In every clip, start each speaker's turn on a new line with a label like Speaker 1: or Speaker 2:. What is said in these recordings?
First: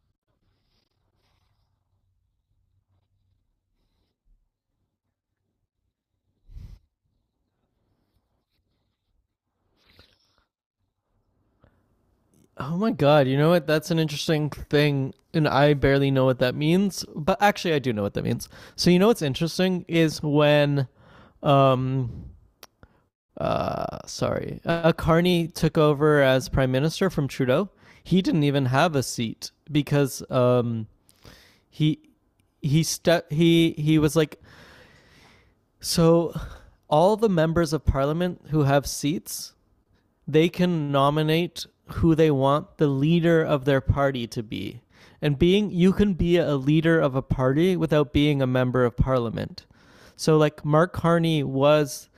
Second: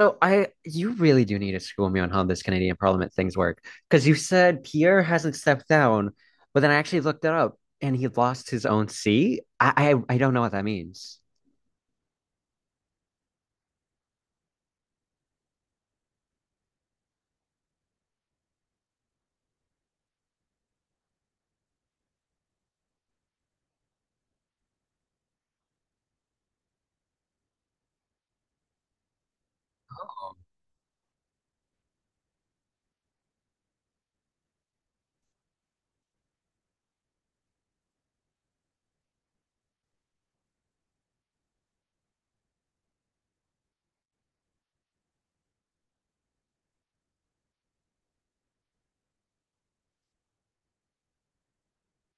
Speaker 1: You really do need to school me on how this Canadian Parliament things work, because you said Pierre hasn't stepped down, but then I actually looked it up and he lost his own seat. I don't know what that means.
Speaker 2: Oh my god, you know what? That's an interesting thing, and I barely know what that means. But actually, I do know what that means. So you know what's interesting is when, um, sorry, Carney took over as prime minister from Trudeau. He didn't even have a seat because he he stu- he was like so all the members of parliament who have seats, they can nominate who they want the leader of their party to be. And being you can be a leader of a party without being a member of parliament. So like Mark Carney was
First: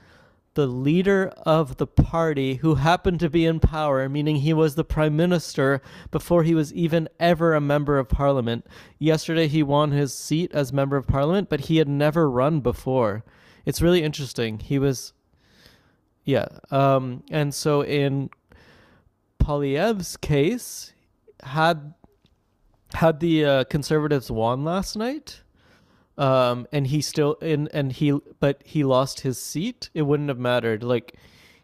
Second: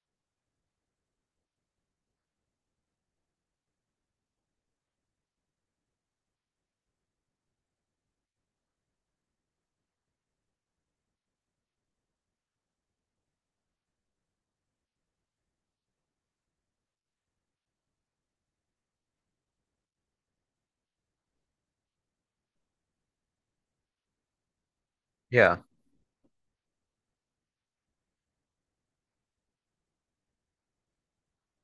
Speaker 2: the leader of the party who happened to be in power, meaning he was the prime minister before he was even ever a member of parliament. Yesterday he won his seat as member of parliament, but he had never run before. It's really interesting. He was Yeah. And so in Polyev's case, had had the conservatives won last night.
Speaker 1: Yeah.
Speaker 2: And he but He lost his seat. It wouldn't have mattered. Like,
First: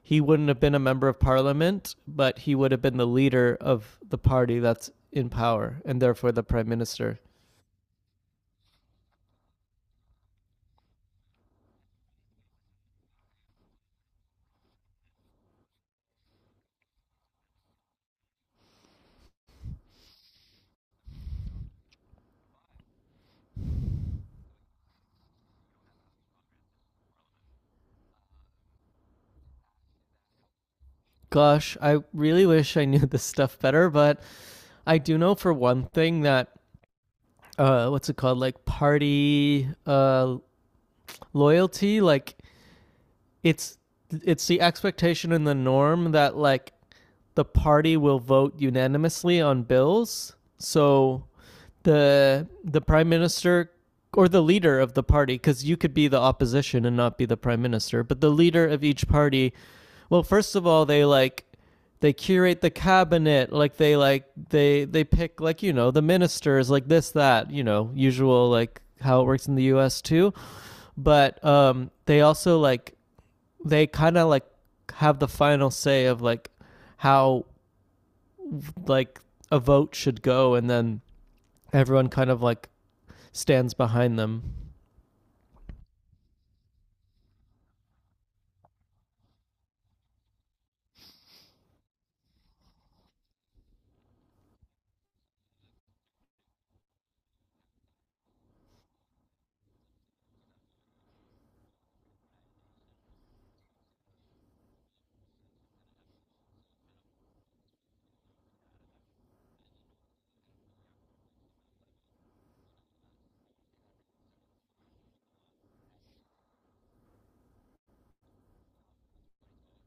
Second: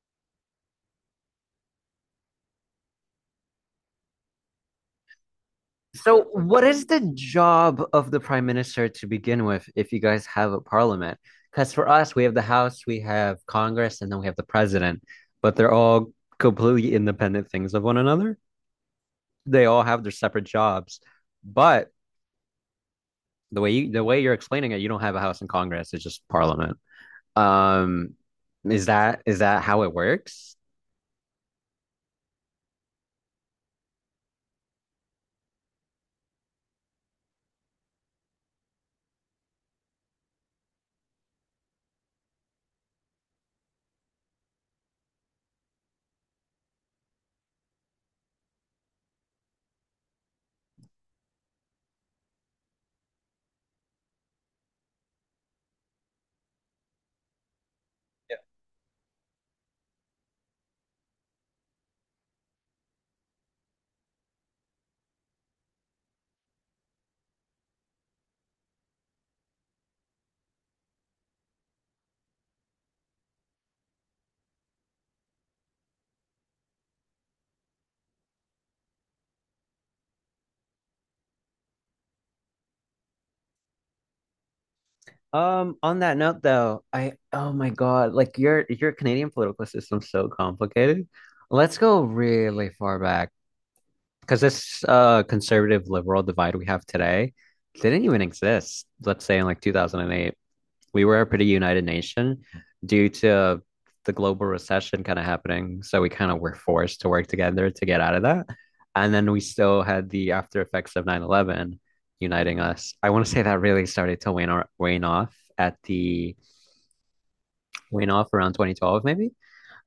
Speaker 2: he wouldn't have been a member of parliament, but he would have been the leader of the party that's in power and
Speaker 1: So
Speaker 2: therefore the
Speaker 1: what
Speaker 2: prime
Speaker 1: is the
Speaker 2: minister.
Speaker 1: job of the prime minister to begin with if you guys have a parliament? Because for us, we have the House, we have Congress, and then we have the president, but they're all completely independent things of one another. They all have their separate jobs, but the way you're explaining it, you don't have a house in Congress. It's just Parliament. Um, is that how it works?
Speaker 2: Gosh, I really wish I knew this stuff better, but I do know for one thing that, what's it called? Like, party loyalty, like, it's it's the expectation and the norm that like the party will vote unanimously on bills. So the prime minister, or the leader of the party, because you could be the opposition and not be the prime minister but the leader of each party. Well, first of all, they like, they curate the cabinet, like, they like they pick, like, the ministers, like this, that, usual, like how it works in the US too. But they also, like, they kind of like have the final say of, like, how, like, a vote should go, and then everyone kind of like stands behind them.
Speaker 1: On that note though, I oh my God, like your Canadian political system's so complicated. Let's go really far back because this conservative liberal divide we have today didn't even exist, let's say in like 2008. We were a pretty united nation due to the global recession kind of happening. So we kind of were forced to work together to get out of that. And then we still had the after effects of 9/11 uniting us. I want to say that really started to wane, or, wane off at the wane off around 2012, maybe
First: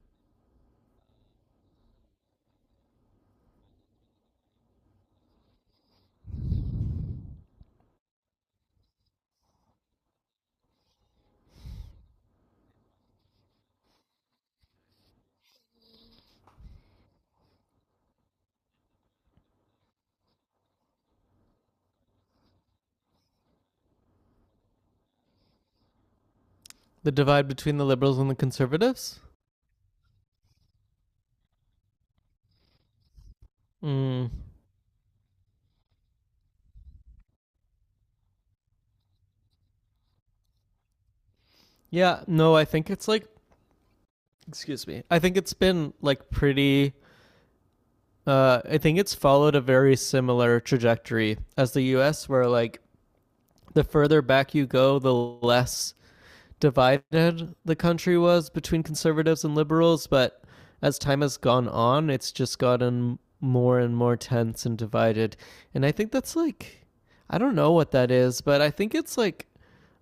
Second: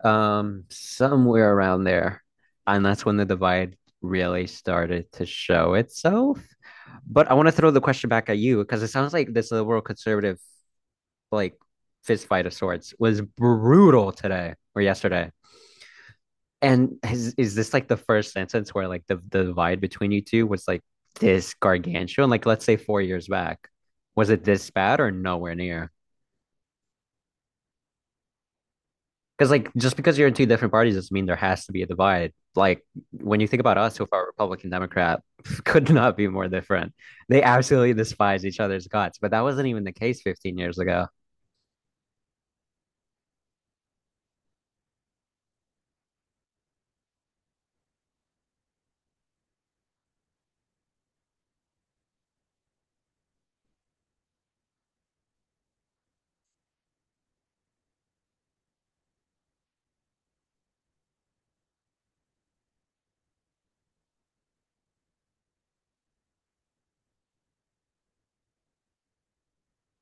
Speaker 1: somewhere around there. And that's when the divide really started to show itself. But I want to throw the question back at you because it sounds like this liberal conservative, like, fist fight of sorts was brutal today or yesterday. And is this like the first sentence where like the divide between you two was like this gargantuan? Like let's say 4 years back, was it this bad or nowhere near?
Speaker 2: The divide between the liberals and the conservatives.
Speaker 1: Because like just because you're in two different parties doesn't mean there has to be a divide. Like when you think about us so far,
Speaker 2: Mm.
Speaker 1: Republican Democrat could not be more different. They absolutely despise each other's guts, but that wasn't even the case 15 years ago.
Speaker 2: Yeah, no, I think it's like, excuse me, I think it's been like pretty, I think it's followed a very similar trajectory as the US, where like, the further back you go, the less divided the country was between conservatives and liberals. But as time has gone on, it's just gotten more and more tense and divided. And I think that's like, I don't know what that is, but I think it's like,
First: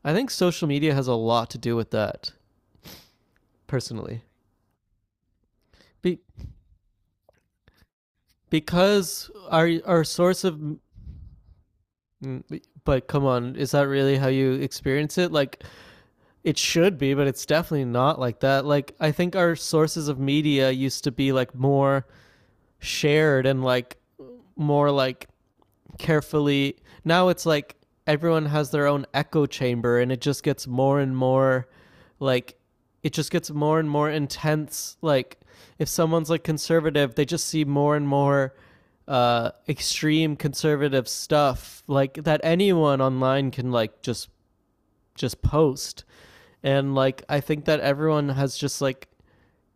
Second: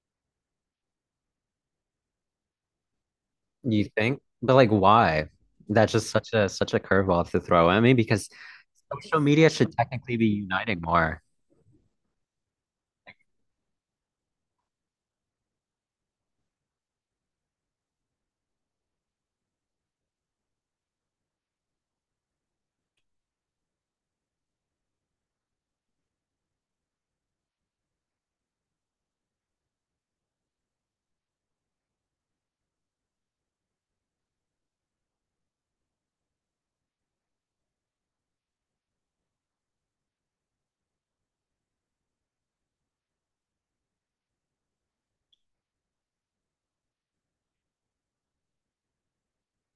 Speaker 2: I think social media has a lot to do with that,
Speaker 1: You think?
Speaker 2: personally.
Speaker 1: But like why? That's just
Speaker 2: Be-
Speaker 1: such a such a curveball to throw at me because social
Speaker 2: because
Speaker 1: media
Speaker 2: our
Speaker 1: should
Speaker 2: our
Speaker 1: technically be
Speaker 2: source of.
Speaker 1: uniting more.
Speaker 2: But come on, is that really how you experience it? Like, it should be, but it's definitely not like that. Like, I think our sources of media used to be, like, more shared, and, like, more, like, carefully. Now it's like, everyone has their own echo chamber, and it just gets more and more, like, it just gets more and more intense. Like, if someone's like conservative, they just see more and more extreme conservative stuff, like that anyone online can, like, just post. And like, I think that everyone has just like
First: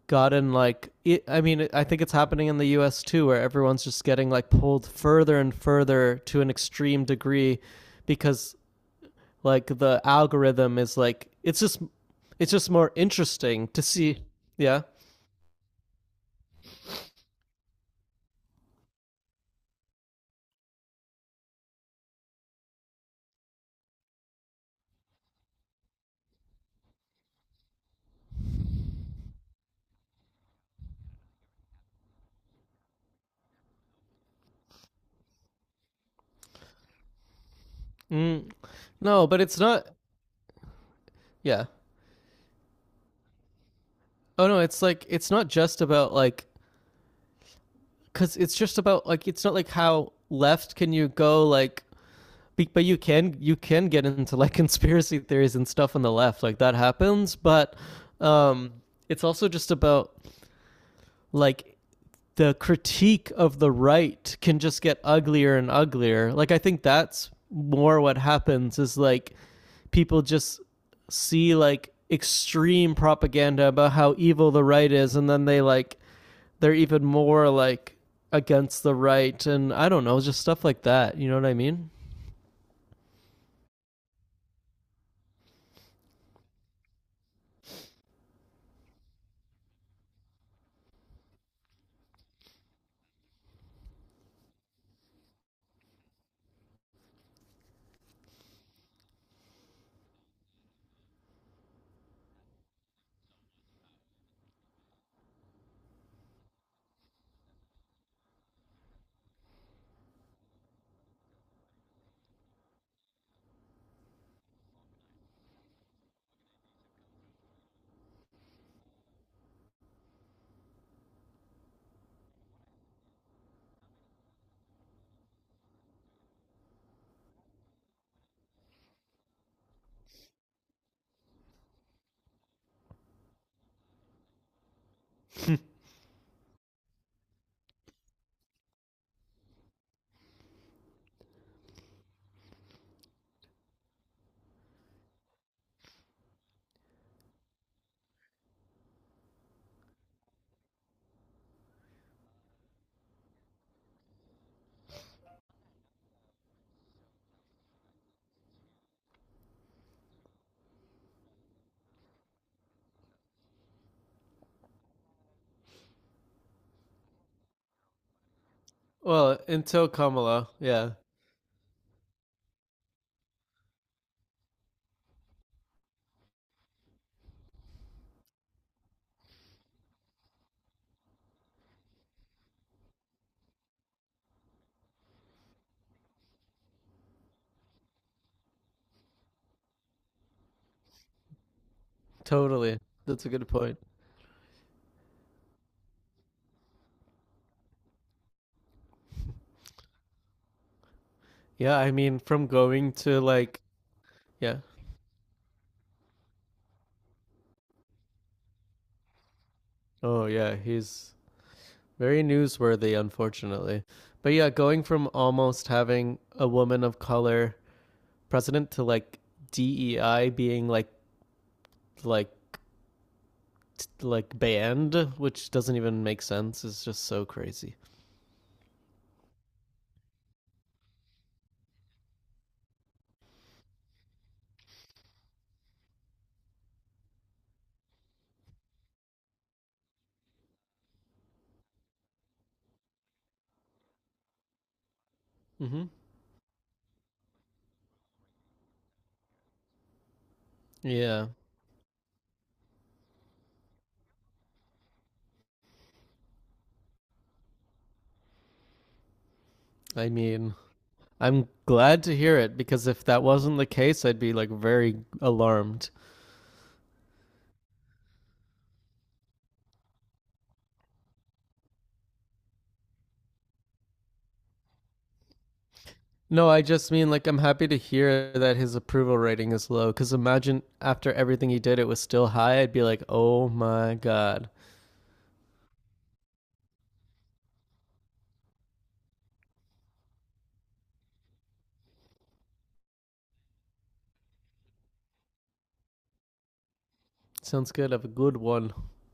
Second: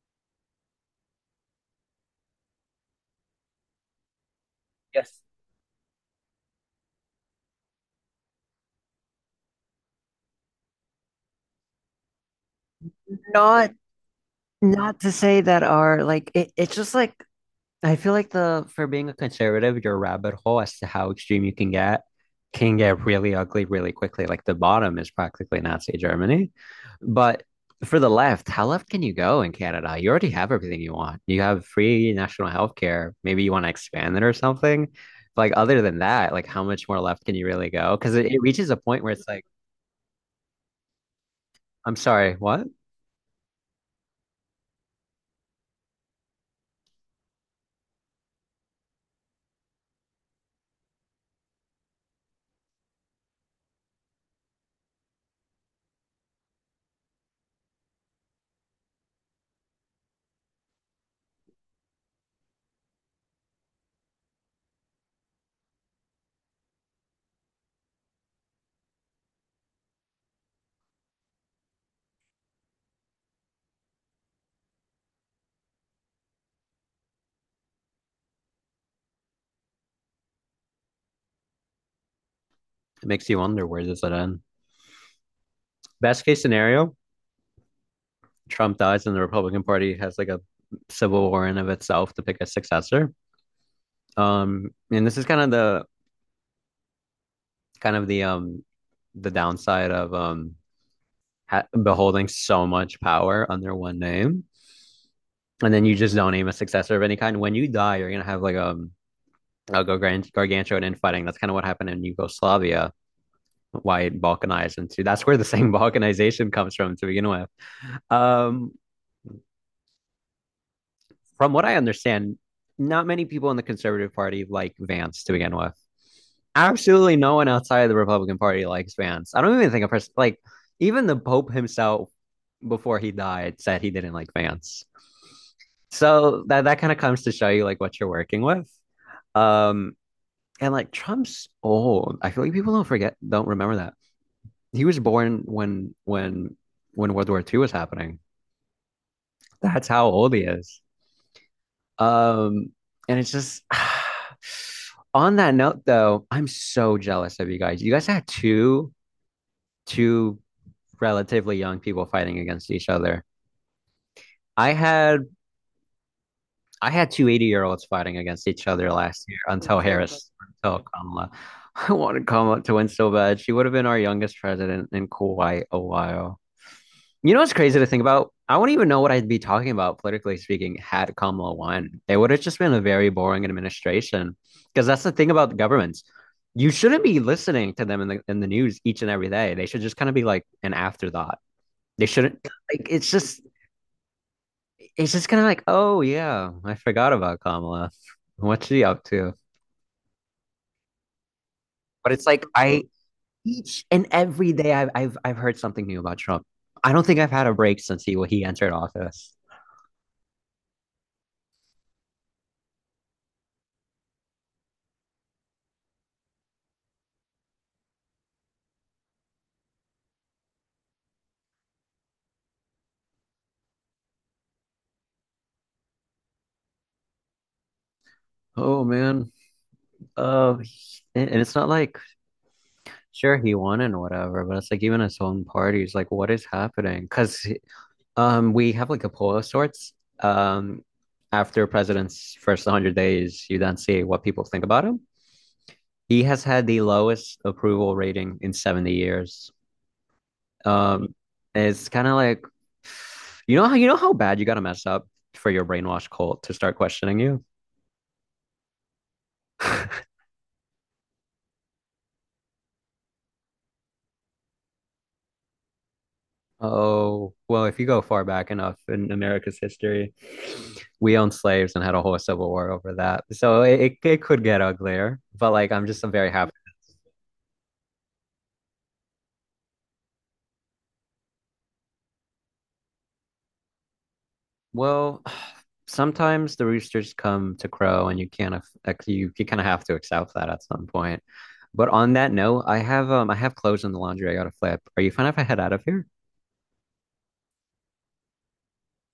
Speaker 2: gotten, like, it, I mean, I think it's happening in the US too, where everyone's just getting, like, pulled
Speaker 1: Yes.
Speaker 2: further and further to an extreme degree. Because, like, the algorithm is, like, it's just more interesting
Speaker 1: Not
Speaker 2: to see. Yeah.
Speaker 1: not to say that our like it's just like I feel like the for being a conservative, your rabbit hole as to how extreme you can get really ugly really quickly. Like the bottom is practically Nazi Germany. But for the left, how left can you go in Canada? You already have everything you want. You have free national health care. Maybe you want to expand it or something. Like other than that, like how much more left can you really go? Because it
Speaker 2: Mm.
Speaker 1: reaches a point where
Speaker 2: No,
Speaker 1: it's
Speaker 2: but
Speaker 1: like,
Speaker 2: it's not. Yeah.
Speaker 1: I'm sorry, what?
Speaker 2: Oh no, it's like, it's not just about, like, because it's just about, like, it's not like how left can you go, like. But you can get into, like, conspiracy theories and stuff on the left, like, that happens. But um it's also just about, like, the critique of the right can just get uglier and uglier. Like, I think that's more what happens is, like, people just see, like, extreme propaganda about how evil the right is, and then they, like, they're even more like against the right, and I don't know, just stuff like that, you know what I mean?
Speaker 1: It makes you wonder, where does it end? Best case scenario, Trump dies and the Republican Party has like a civil war in of itself to pick a successor. And this is kind of the downside of beholding so much power under one name, and then you just don't name a successor of any kind. When you die, you're gonna have like a gargantuan infighting. That's kind of what happened in Yugoslavia. Why it balkanized into that's where the same balkanization comes from to begin with. Um, from what I understand, not many people in the Conservative Party like Vance to begin with. Absolutely no one outside of the Republican Party likes Vance. I don't even think a person like even the Pope himself before he died said he didn't like Vance. So that kind of comes to show you like what you're working with. Um and like Trump's old. I feel like people don't remember that. He was born when World War II was happening. That's how old he is. Um and it's just on that note though, I'm so jealous of you guys. You guys had two relatively young people fighting against each other. I had I had 280 year olds fighting against each other last year
Speaker 2: Well,
Speaker 1: until
Speaker 2: until
Speaker 1: Harris
Speaker 2: Kamala,
Speaker 1: until
Speaker 2: yeah.
Speaker 1: Kamala. I wanted Kamala to win so bad. She would have been our youngest president in quite a while. You know what's crazy to think about? I wouldn't even know what I'd be talking about politically speaking had Kamala won. It would have just been a very boring administration because that's the thing about the governments. You shouldn't be listening to them in the news each and every day. They should just kind of be like an afterthought. They shouldn't,
Speaker 2: Totally.
Speaker 1: like,
Speaker 2: That's a good point.
Speaker 1: it's just kind of like, oh yeah, I forgot about Kamala. What's she up to?
Speaker 2: Yeah, I
Speaker 1: But
Speaker 2: mean,
Speaker 1: it's like
Speaker 2: from
Speaker 1: I
Speaker 2: going to, like,
Speaker 1: each and every
Speaker 2: yeah.
Speaker 1: day I've heard something new about Trump. I don't think I've had a break since he entered office.
Speaker 2: Oh, yeah, he's very newsworthy, unfortunately. But yeah, going from almost having a woman of color president to, like, DEI being like, like, banned, which doesn't even make sense, is just so crazy.
Speaker 1: Oh man. And it's not like, sure, he won and whatever, but it's like even his own parties, like what is happening? Because we have like a poll of sorts. Um, after a president's first 100 days, you then see what people think about him.
Speaker 2: Mm-hmm.
Speaker 1: He has had the lowest approval rating in 70 years. Um,
Speaker 2: Yeah,
Speaker 1: it's kind of like how you know how bad you got to mess up for your brainwash cult to start questioning you.
Speaker 2: I mean, I'm glad to hear it because if that wasn't the case, I'd be, like, very alarmed.
Speaker 1: Oh, well, if you go far back enough in America's history, we owned slaves and had a whole civil war over that. So it could get uglier, but like I'm very
Speaker 2: No,
Speaker 1: happy.
Speaker 2: I just mean like I'm happy to hear that his approval rating is low. Because imagine after everything he did, it was still high. I'd be like, oh my god.
Speaker 1: Well, sometimes the roosters come to crow and you can't you kind of have to accept that at some point. But on that note, I have clothes in the laundry I gotta flip. Are you fine if I head out of here?
Speaker 2: Sounds good. Have a good one.